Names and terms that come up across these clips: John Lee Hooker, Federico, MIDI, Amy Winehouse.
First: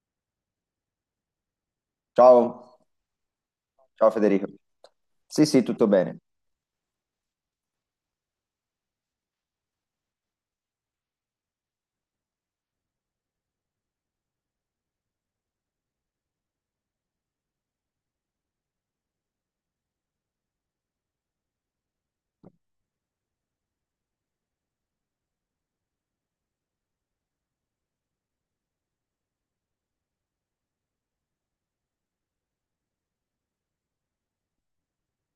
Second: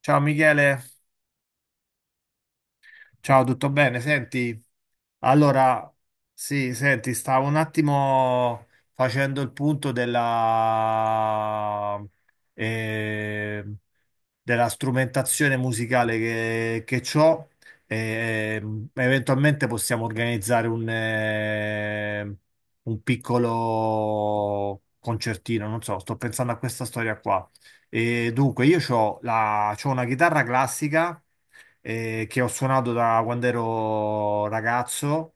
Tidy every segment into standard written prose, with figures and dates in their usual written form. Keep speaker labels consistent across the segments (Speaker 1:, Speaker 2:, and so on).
Speaker 1: Ciao Michele,
Speaker 2: Ciao,
Speaker 1: ciao, tutto bene?
Speaker 2: ciao Federico.
Speaker 1: Senti,
Speaker 2: Sì, sì, tutto
Speaker 1: allora,
Speaker 2: bene.
Speaker 1: sì, senti, stavo un attimo facendo il punto eh, della strumentazione musicale che c'ho. E, eventualmente possiamo organizzare un piccolo concertino, non so, sto pensando a questa storia qua. E dunque, io ho una chitarra classica che ho suonato da quando ero ragazzo.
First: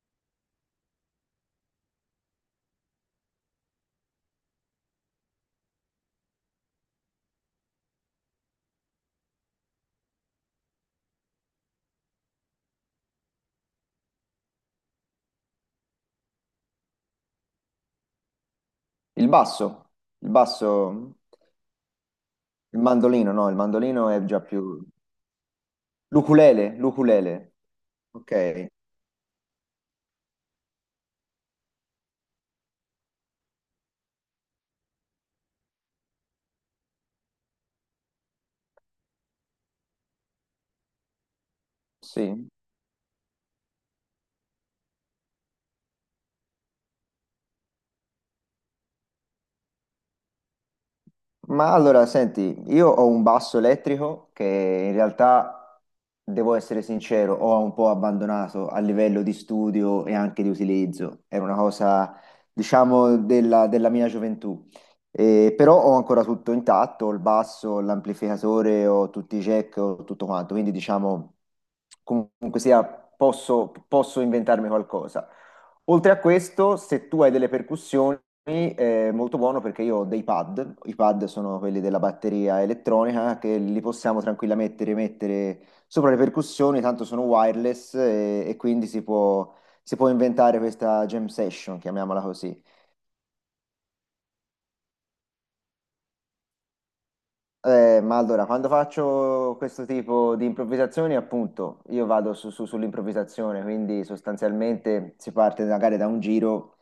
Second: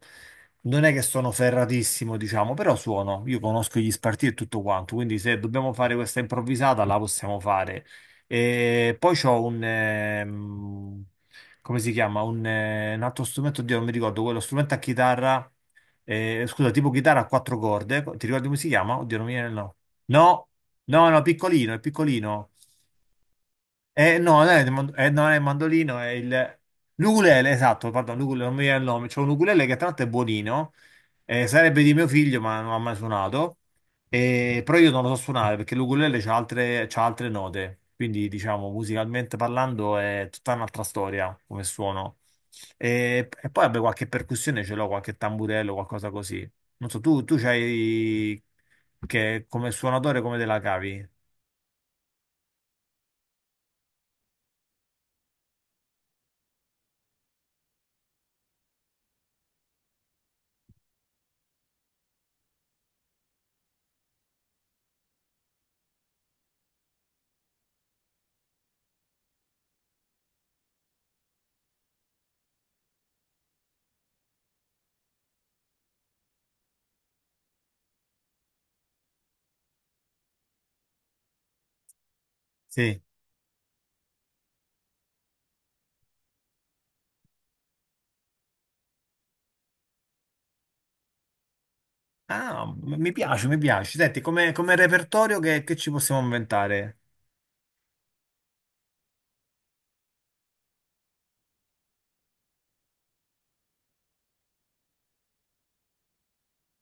Speaker 1: Non è che sono ferratissimo, diciamo, però suono. Io conosco gli spartiti e tutto quanto, quindi se dobbiamo fare questa improvvisata la possiamo fare. E poi c'ho come si chiama? Un altro strumento, oddio, non mi ricordo, quello strumento a chitarra, scusa, tipo chitarra a quattro corde. Ti ricordi come si chiama? Oddio, non
Speaker 2: Il
Speaker 1: mi viene il nome.
Speaker 2: basso, il
Speaker 1: No, no,
Speaker 2: basso,
Speaker 1: no, piccolino, è piccolino.
Speaker 2: il mandolino, no, il mandolino è
Speaker 1: No,
Speaker 2: già
Speaker 1: non è,
Speaker 2: più...
Speaker 1: non è il mandolino, è il...
Speaker 2: L'ukulele,
Speaker 1: L'ukulele,
Speaker 2: l'ukulele.
Speaker 1: esatto, pardon, l'ukulele, non mi
Speaker 2: Ok,
Speaker 1: viene il nome. C'è un ukulele che tra l'altro è buonino, sarebbe di mio figlio, ma non ha mai suonato. Però io non lo so suonare perché l'ukulele c'ha altre note, quindi diciamo musicalmente parlando è tutta un'altra storia come suono.
Speaker 2: sì.
Speaker 1: E poi vabbè, qualche percussione ce l'ho, qualche tamburello, qualcosa così. Non so, tu c'hai che come suonatore come te la cavi?
Speaker 2: Ma allora, senti, io ho un basso elettrico che in realtà, devo essere sincero, ho un po' abbandonato a livello di studio e anche di utilizzo. Era una cosa, diciamo, della mia gioventù. Però ho ancora tutto intatto, ho il basso, l'amplificatore, ho tutti i jack, ho tutto quanto. Quindi, diciamo, comunque sia, posso inventarmi qualcosa. Oltre a questo, se tu hai delle percussioni, è molto buono perché io ho dei pad. I pad sono quelli della batteria
Speaker 1: Sì.
Speaker 2: elettronica che li possiamo tranquillamente rimettere sopra le percussioni, tanto sono wireless e quindi si può inventare questa jam session, chiamiamola così.
Speaker 1: Ah, mi piace, mi piace. Senti, come repertorio che ci possiamo inventare?
Speaker 2: Ma allora, quando faccio questo tipo di improvvisazioni, appunto, io vado sull'improvvisazione, quindi sostanzialmente si parte magari da un giro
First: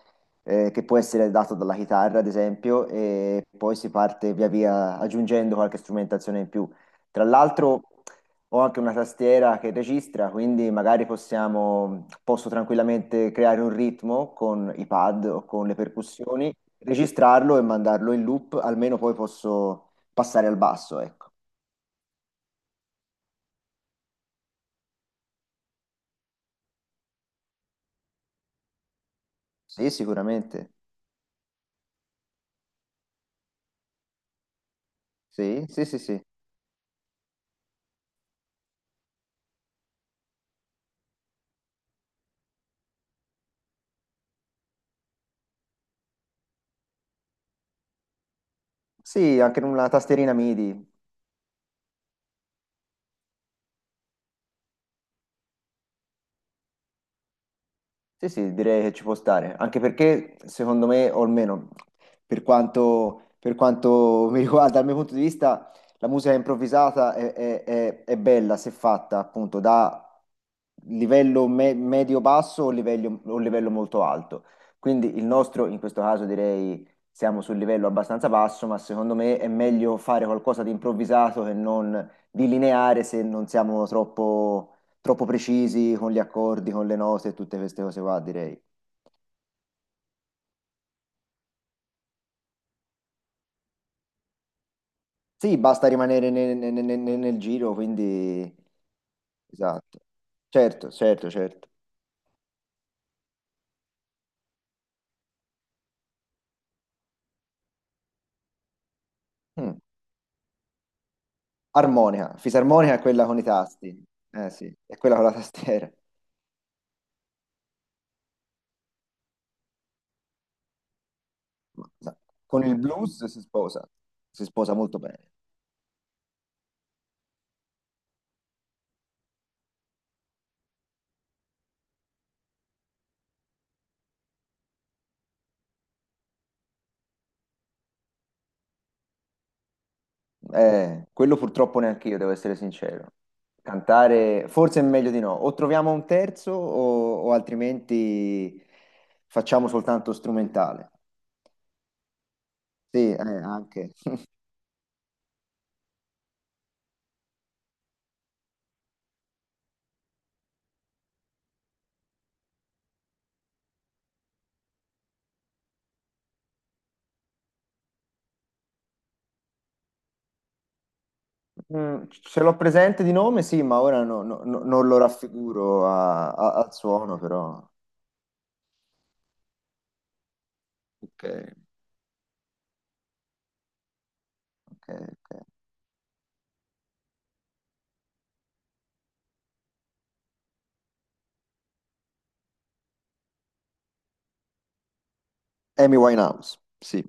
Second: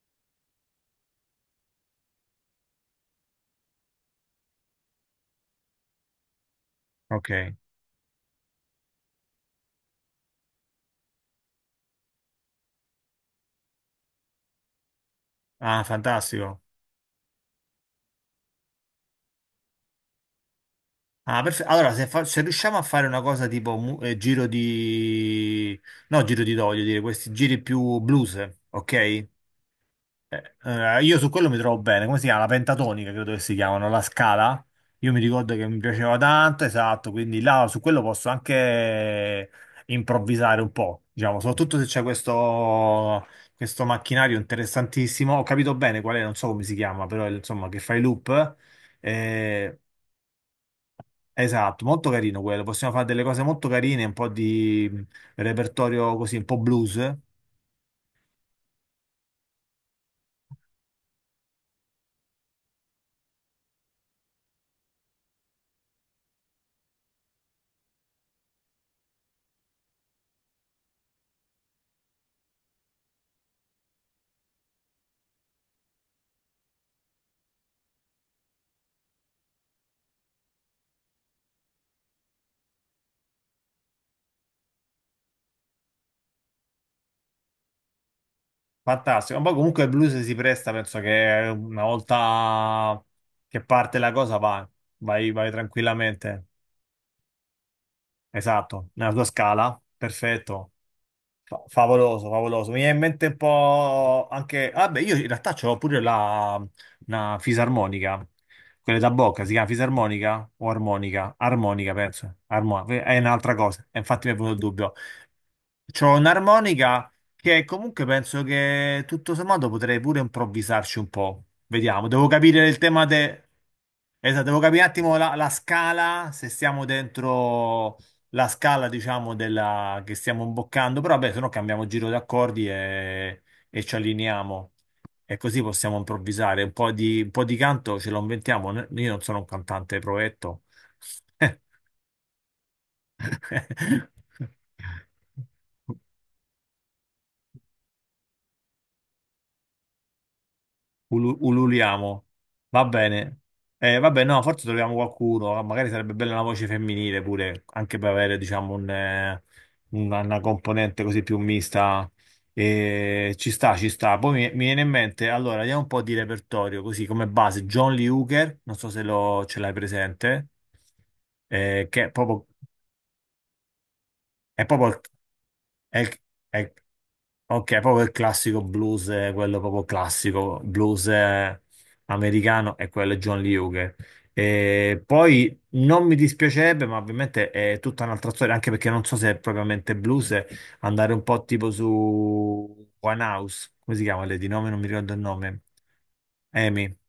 Speaker 2: eh, che può essere dato dalla chitarra, ad esempio, e poi si parte via via aggiungendo qualche strumentazione in più. Tra
Speaker 1: Ok.
Speaker 2: l'altro, ho anche una tastiera che registra, quindi magari possiamo, posso tranquillamente creare un ritmo con i pad o con le
Speaker 1: Ah,
Speaker 2: percussioni,
Speaker 1: fantastico.
Speaker 2: registrarlo e mandarlo in loop, almeno poi posso passare al basso, ecco.
Speaker 1: Ah, allora, se riusciamo a fare una cosa tipo giro di... No, giro di do, voglio dire, questi giri più blues, ok?
Speaker 2: Sì,
Speaker 1: Eh,
Speaker 2: sicuramente.
Speaker 1: allora, io su quello mi trovo bene. Come si chiama? La pentatonica, credo che si chiamano, la scala. Io mi ricordo
Speaker 2: Sì,
Speaker 1: che mi
Speaker 2: sì, sì,
Speaker 1: piaceva
Speaker 2: sì.
Speaker 1: tanto, esatto, quindi là su quello posso anche improvvisare un po', diciamo, soprattutto se c'è questo macchinario interessantissimo. Ho capito bene qual è, non so come si chiama, però insomma, che fai loop.
Speaker 2: Sì, anche con
Speaker 1: Eh,
Speaker 2: una tastierina MIDI.
Speaker 1: esatto, molto carino quello. Possiamo fare delle cose molto carine, un po' di repertorio così, un po' blues.
Speaker 2: Sì, sì, direi che ci può stare, anche perché secondo me, o almeno per quanto mi riguarda, dal mio punto di vista, la musica improvvisata è bella se fatta appunto da livello medio-basso o livello molto alto. Quindi il nostro, in questo caso direi, siamo sul livello abbastanza basso, ma secondo me è meglio fare qualcosa di improvvisato che non di lineare se non siamo troppo precisi con gli accordi, con le note e tutte queste cose qua, direi.
Speaker 1: Fantastico, ma poi comunque il blues si presta, penso che una volta che parte la cosa va, vai, vai
Speaker 2: Sì, basta rimanere
Speaker 1: tranquillamente.
Speaker 2: nel giro, quindi...
Speaker 1: Esatto, nella tua scala,
Speaker 2: Esatto.
Speaker 1: perfetto.
Speaker 2: Certo, certo,
Speaker 1: Fa-
Speaker 2: certo.
Speaker 1: favoloso, favoloso. Mi viene in mente un po' anche... Vabbè, io in realtà c'ho pure una fisarmonica, quelle da bocca, si chiama
Speaker 2: Mm.
Speaker 1: fisarmonica o armonica? Armonica,
Speaker 2: Armonica,
Speaker 1: penso. Armo-
Speaker 2: fisarmonica è
Speaker 1: è
Speaker 2: quella con i
Speaker 1: un'altra cosa, e
Speaker 2: tasti.
Speaker 1: infatti mi è
Speaker 2: Eh
Speaker 1: venuto il
Speaker 2: sì,
Speaker 1: dubbio.
Speaker 2: è quella con la tastiera.
Speaker 1: C'ho un'armonica che comunque penso che tutto sommato potrei pure improvvisarci un po'.
Speaker 2: Ma-
Speaker 1: Vediamo,
Speaker 2: ma
Speaker 1: devo
Speaker 2: Con
Speaker 1: capire
Speaker 2: il
Speaker 1: il tema
Speaker 2: blues
Speaker 1: de... Esatto,
Speaker 2: si
Speaker 1: devo
Speaker 2: sposa
Speaker 1: capire un
Speaker 2: molto
Speaker 1: attimo
Speaker 2: bene.
Speaker 1: la scala, se siamo dentro la scala, diciamo, della... che stiamo imboccando, però vabbè, se no cambiamo giro di accordi e ci allineiamo. E così possiamo improvvisare. Un po' di canto ce lo inventiamo. Io non sono un cantante provetto.
Speaker 2: Quello purtroppo neanche io, devo essere sincero. Cantare forse è meglio di no. O troviamo un terzo o altrimenti facciamo soltanto strumentale.
Speaker 1: Ululiamo. Va
Speaker 2: Sì,
Speaker 1: bene.
Speaker 2: anche.
Speaker 1: Vabbè, no, forse troviamo qualcuno. Ah, magari sarebbe bella una voce femminile pure, anche per avere, diciamo, una componente così più mista. Ci sta, ci sta. Poi mi viene in mente, allora, andiamo un po' di repertorio, così come base. John Lee Hooker, non so se lo, ce l'hai presente, che è
Speaker 2: Ce
Speaker 1: proprio,
Speaker 2: l'ho presente di nome, sì, ma ora
Speaker 1: è
Speaker 2: non
Speaker 1: proprio
Speaker 2: lo
Speaker 1: il,
Speaker 2: raffiguro
Speaker 1: è il- è il
Speaker 2: al suono, però.
Speaker 1: ok, proprio il classico blues, quello proprio classico, blues
Speaker 2: Ok,
Speaker 1: eh, americano e quello è John Lee Hooker.
Speaker 2: ok,
Speaker 1: E
Speaker 2: ok.
Speaker 1: poi non mi dispiacerebbe, ma ovviamente è tutta un'altra storia, anche perché non so se è propriamente blues, andare un po' tipo su One House, come si chiama lei di nome? Non mi ricordo il nome.
Speaker 2: Amy Winehouse,
Speaker 1: Amy.
Speaker 2: sì.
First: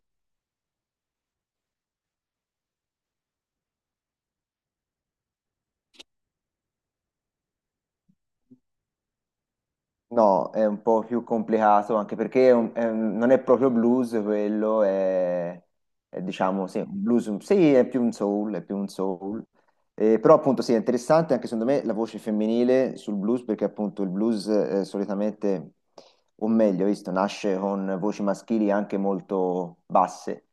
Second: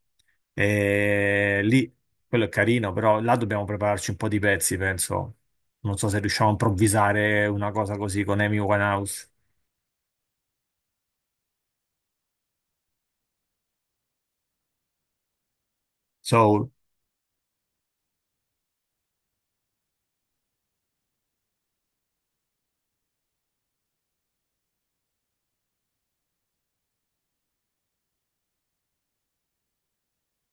Speaker 1: E lì, quello è carino, però là dobbiamo prepararci un po' di pezzi, penso. Non so se riusciamo a improvvisare una cosa così con Amy Winehouse.
Speaker 2: No, è un po' più complicato anche perché non è proprio blues quello, è, diciamo
Speaker 1: Soul.
Speaker 2: sì, un blues, sì, è più un soul, è più un soul. Però appunto sì, è interessante anche secondo me la voce femminile sul blues perché appunto il blues solitamente, o meglio, visto, nasce con voci maschili anche molto basse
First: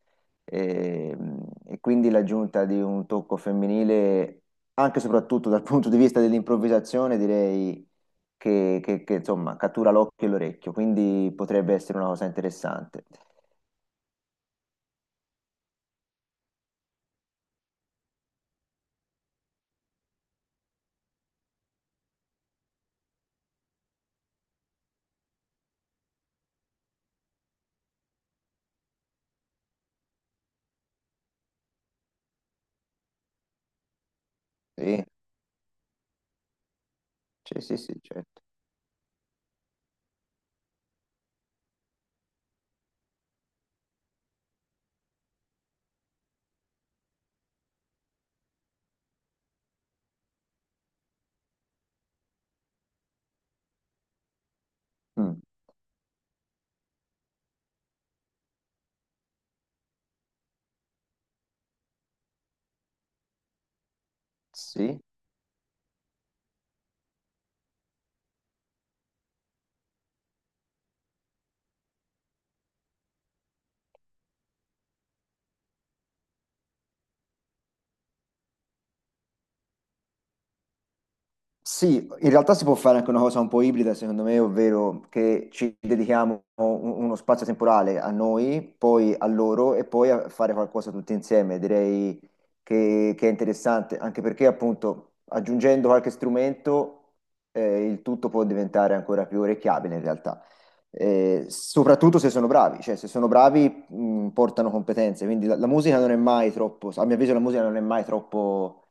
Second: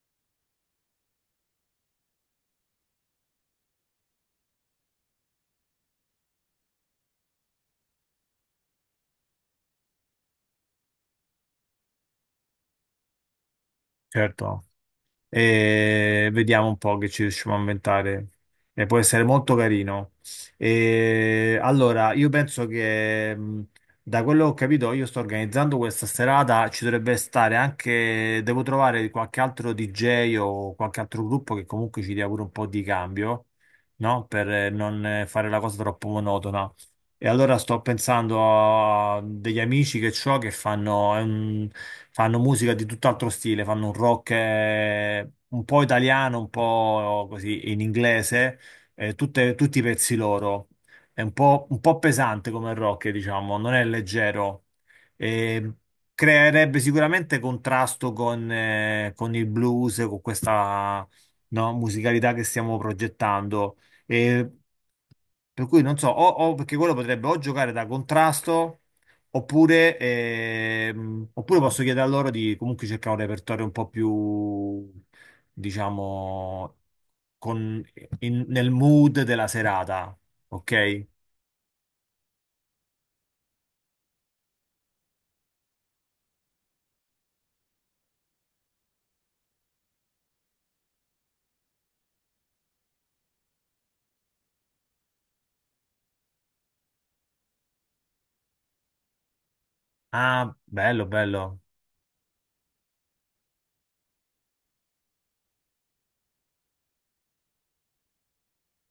Speaker 2: e, e quindi l'aggiunta di un tocco femminile anche e soprattutto dal punto di vista dell'improvvisazione direi che, insomma cattura l'occhio e l'orecchio, quindi potrebbe essere una cosa interessante.
Speaker 1: Certo, e vediamo un po' che ci riusciamo a inventare. E può essere molto carino. E allora, io penso che da quello che ho capito, io sto organizzando questa serata, ci dovrebbe stare anche, devo trovare qualche altro DJ o qualche altro gruppo che comunque ci dia pure un po' di cambio, no? Per eh,
Speaker 2: Sì,
Speaker 1: non eh, fare la cosa troppo monotona. E allora
Speaker 2: sì, sì,
Speaker 1: sto
Speaker 2: sì,
Speaker 1: pensando
Speaker 2: certo.
Speaker 1: a degli amici che ho che fanno, fanno musica di tutt'altro stile, fanno un rock un po' italiano, un po' così in inglese, tutti i pezzi loro. È un po' pesante come rock, diciamo, non è leggero.
Speaker 2: Mm,
Speaker 1: E creerebbe sicuramente contrasto con il blues, con questa no, musicalità che stiamo progettando.
Speaker 2: sì.
Speaker 1: Per cui non so, perché quello potrebbe o giocare da contrasto, oppure posso chiedere a loro di comunque cercare un repertorio un po' più, diciamo, con- nel mood della serata, ok?
Speaker 2: Sì, in realtà si può fare anche una cosa un po' ibrida, secondo me, ovvero che ci dedichiamo uno spazio temporale a noi, poi a loro e poi a fare qualcosa tutti insieme. Direi che è interessante, anche perché appunto aggiungendo qualche strumento, il tutto può diventare ancora più orecchiabile in realtà.
Speaker 1: Ah, bello, bello,
Speaker 2: Soprattutto se sono bravi, cioè se sono bravi, portano competenze, quindi la musica non è mai troppo, a mio avviso la musica non è mai troppo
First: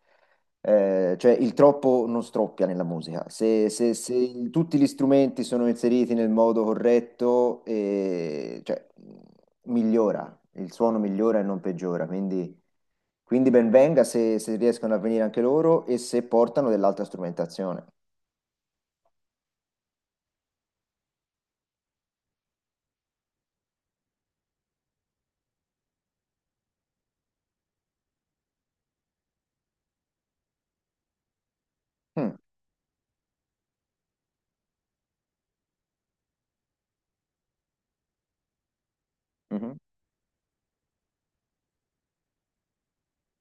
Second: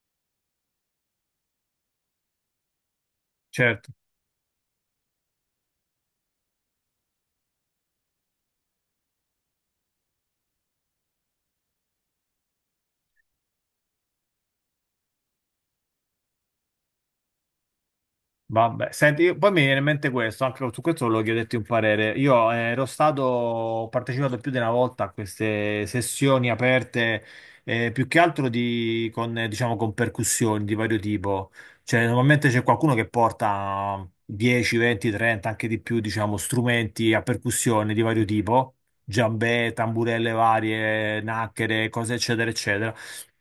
Speaker 2: eh, cioè il troppo non stroppia nella musica. Se,
Speaker 1: certo.
Speaker 2: se- se tutti gli strumenti sono inseriti nel modo corretto, cioè, migliora, il suono migliora e non peggiora. Quindi ben venga se, se riescono a venire anche loro e se portano dell'altra strumentazione.
Speaker 1: Vabbè, senti, poi mi viene in mente questo, anche su questo volevo chiederti un parere. Io ero stato, ho partecipato più di una volta a queste sessioni aperte, più che altro diciamo, con percussioni di vario tipo. Cioè,
Speaker 2: Mm,
Speaker 1: normalmente c'è qualcuno che porta 10, 20, 30, anche di più, diciamo, strumenti a percussione di vario tipo, giambè,
Speaker 2: mhm.
Speaker 1: tamburelle varie, nacchere, cose eccetera, eccetera.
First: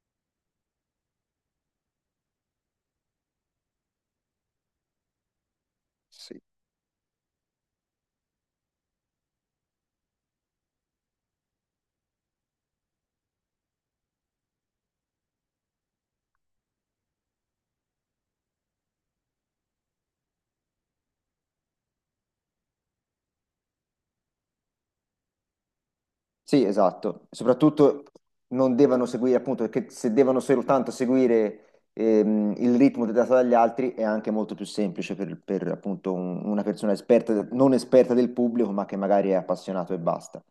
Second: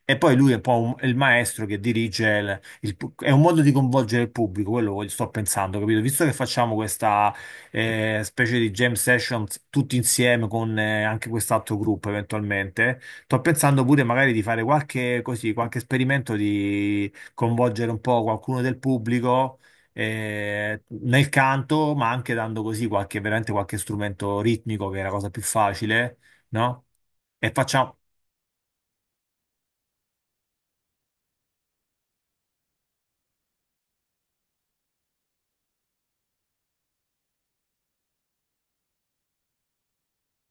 Speaker 1: E poi lui è un po' è il maestro che dirige è un modo di coinvolgere il pubblico, quello sto pensando, capito? Visto che
Speaker 2: Sì,
Speaker 1: facciamo questa specie di jam session tutti insieme con anche quest'altro gruppo eventualmente, sto pensando pure magari di fare qualche, così, qualche esperimento di coinvolgere un po' qualcuno del pubblico nel canto, ma anche dando così qualche, veramente qualche strumento ritmico, che è la cosa più facile,
Speaker 2: sì,
Speaker 1: no?
Speaker 2: esatto.
Speaker 1: E facciamo,
Speaker 2: Soprattutto non devono seguire, appunto, perché se devono soltanto seguire, il ritmo dato dagli altri è anche molto più semplice per, appunto, una persona esperta, non esperta del pubblico, ma che magari è appassionato e basta.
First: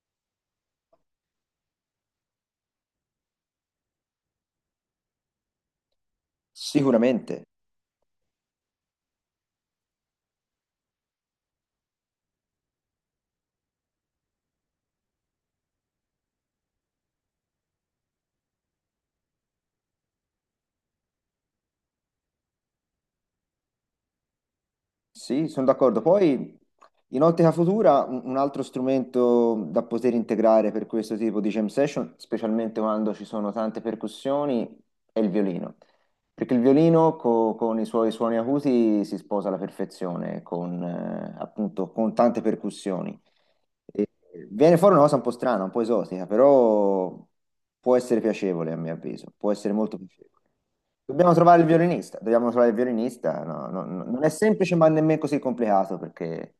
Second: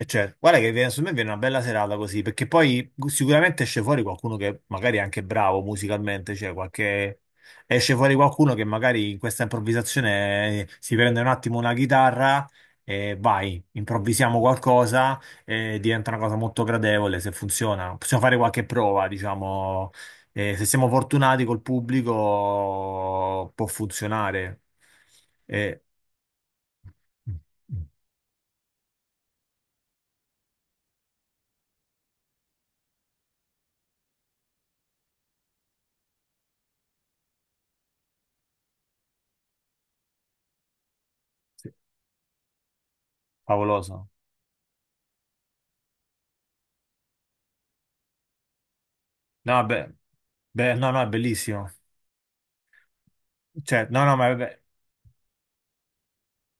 Speaker 1: e certo, guarda che viene, su me viene una bella serata così, perché poi sicuramente esce fuori qualcuno che magari è anche bravo musicalmente, cioè qualche...
Speaker 2: Sicuramente.
Speaker 1: esce fuori qualcuno che magari in questa improvvisazione si prende un attimo una chitarra e vai, improvvisiamo qualcosa e diventa una cosa molto gradevole se funziona. Possiamo fare qualche prova, diciamo, e se siamo fortunati col pubblico può funzionare.
Speaker 2: Sì, sono
Speaker 1: E...
Speaker 2: d'accordo. Poi in
Speaker 1: mm,
Speaker 2: ottica
Speaker 1: mm,
Speaker 2: futura un altro strumento da poter integrare per questo tipo di jam session, specialmente quando ci sono tante percussioni, è il violino. Perché il violino con i suoi suoni acuti si sposa alla perfezione, con,
Speaker 1: sì.
Speaker 2: appunto, con tante percussioni.
Speaker 1: Favoloso.
Speaker 2: E- Viene fuori una cosa un po' strana, un po' esotica, però può essere piacevole a mio avviso, può
Speaker 1: No,
Speaker 2: essere
Speaker 1: beh,
Speaker 2: molto piacevole.
Speaker 1: beh, no, no, è
Speaker 2: Dobbiamo trovare il
Speaker 1: bellissimo.
Speaker 2: violinista, dobbiamo trovare il violinista, no, no,
Speaker 1: Cioè, no,
Speaker 2: no,
Speaker 1: no,
Speaker 2: non
Speaker 1: ma
Speaker 2: è
Speaker 1: vabbè,
Speaker 2: semplice ma nemmeno così complicato perché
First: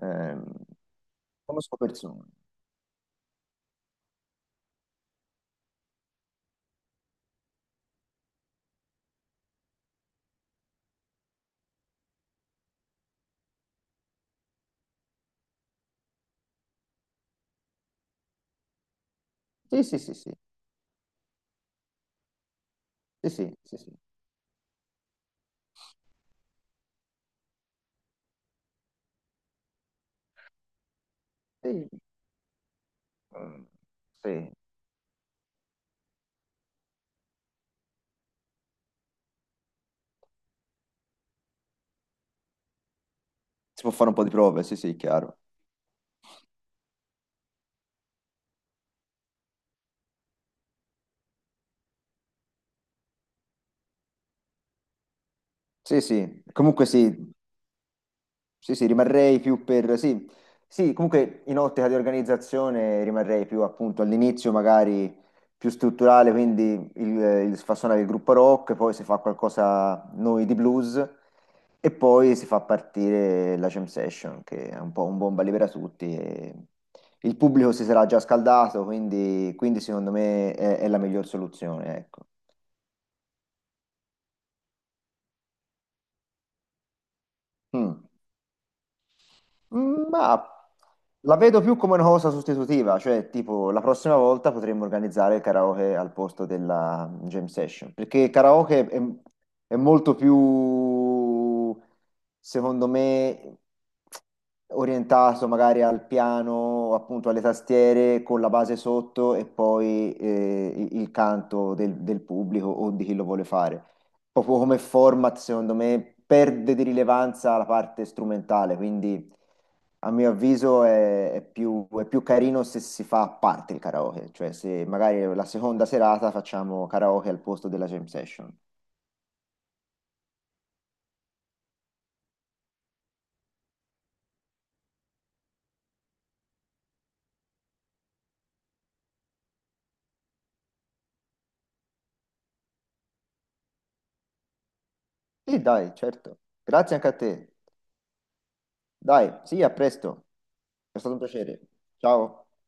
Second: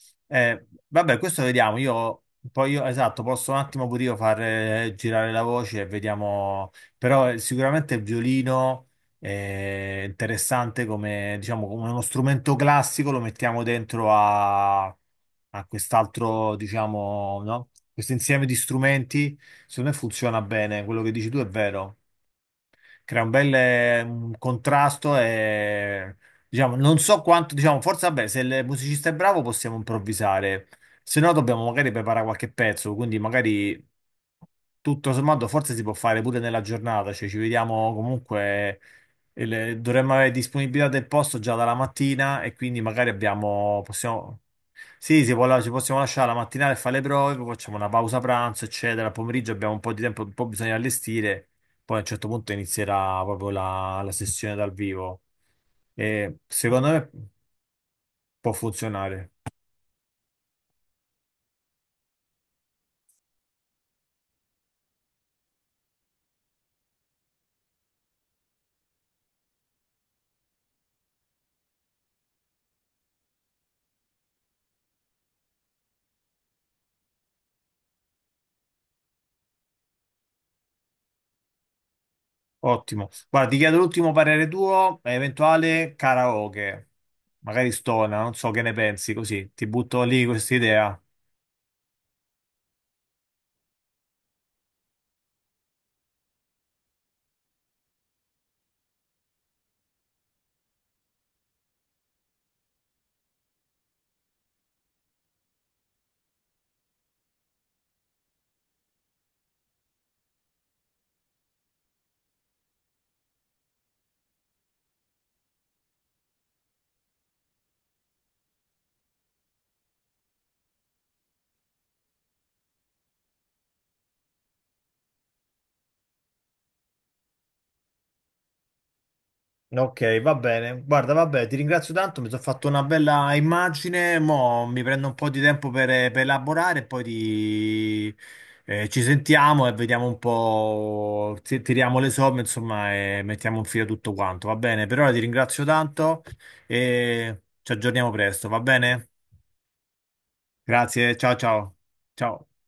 Speaker 2: ehm,
Speaker 1: eh, vabbè, questo vediamo.
Speaker 2: conosco
Speaker 1: Io
Speaker 2: persone.
Speaker 1: poi io, esatto, posso un attimo pure io far girare la voce e vediamo. Però sicuramente il violino è interessante come, diciamo, come uno strumento classico, lo mettiamo dentro a quest'altro, diciamo, no? Questo insieme di strumenti,
Speaker 2: Sì,
Speaker 1: secondo me
Speaker 2: sì, sì, sì,
Speaker 1: funziona bene. Quello che dici tu è vero. Crea un
Speaker 2: sì,
Speaker 1: bel
Speaker 2: sì, sì, sì.
Speaker 1: un contrasto e diciamo, non so quanto, diciamo, forse vabbè, se il musicista è bravo possiamo improvvisare, se no dobbiamo
Speaker 2: Sì.
Speaker 1: magari preparare qualche pezzo, quindi
Speaker 2: Mm,
Speaker 1: magari
Speaker 2: sì.
Speaker 1: tutto sommato forse si può fare pure nella giornata, cioè ci vediamo comunque, dovremmo avere disponibilità del posto già dalla mattina e quindi magari abbiamo,
Speaker 2: Si può fare un po' di
Speaker 1: possiamo,
Speaker 2: prove, sì, sì,
Speaker 1: sì, si
Speaker 2: chiaro.
Speaker 1: può ci possiamo lasciare la mattinata e fare le prove, poi facciamo una pausa pranzo, eccetera. Al pomeriggio abbiamo un po' di tempo, un po' bisogna allestire, poi a un certo punto inizierà proprio la sessione dal vivo.
Speaker 2: Sì,
Speaker 1: E
Speaker 2: sì, comunque
Speaker 1: secondo me
Speaker 2: sì,
Speaker 1: può
Speaker 2: sì, sì,
Speaker 1: funzionare.
Speaker 2: rimarrei più per... Sì, sì, comunque in ottica di organizzazione rimarrei più appunto all'inizio magari più strutturale, quindi il si fa suonare il gruppo rock, poi si fa qualcosa noi di blues e poi si fa partire la jam session che è un po' un bomba libera tutti. E il pubblico si sarà già scaldato, quindi, quindi secondo me è la miglior soluzione, ecco.
Speaker 1: Ottimo. Guarda, ti chiedo l'ultimo parere tuo, eventuale karaoke, magari
Speaker 2: Mm.
Speaker 1: stona, non so che ne pensi, così ti butto lì
Speaker 2: Ma
Speaker 1: questa idea.
Speaker 2: la vedo più come una cosa sostitutiva, cioè tipo la prossima volta potremmo organizzare il karaoke al posto della jam session, perché il karaoke è molto più, secondo me, orientato magari al piano, appunto alle tastiere, con la base sotto e poi il canto del pubblico o di chi lo vuole fare. Proprio come format, secondo me, perde di rilevanza la parte strumentale, quindi... A mio avviso è più carino se si fa a parte il karaoke, cioè se magari la seconda serata facciamo karaoke al posto della jam session.
Speaker 1: Ok, va bene. Guarda, vabbè, ti ringrazio tanto, mi sono fatto una bella immagine, mo mi prendo un po' di tempo per elaborare, e poi ci sentiamo e vediamo un po', tiriamo le somme, insomma, e mettiamo in fila tutto quanto, va bene? Per ora ti
Speaker 2: Sì,
Speaker 1: ringrazio
Speaker 2: dai,
Speaker 1: tanto
Speaker 2: certo. Grazie anche a
Speaker 1: e
Speaker 2: te.
Speaker 1: ci aggiorniamo presto, va bene?
Speaker 2: Dai, sì, a presto. È stato
Speaker 1: Grazie,
Speaker 2: un
Speaker 1: ciao
Speaker 2: piacere.
Speaker 1: ciao.
Speaker 2: Ciao.
Speaker 1: Ciao.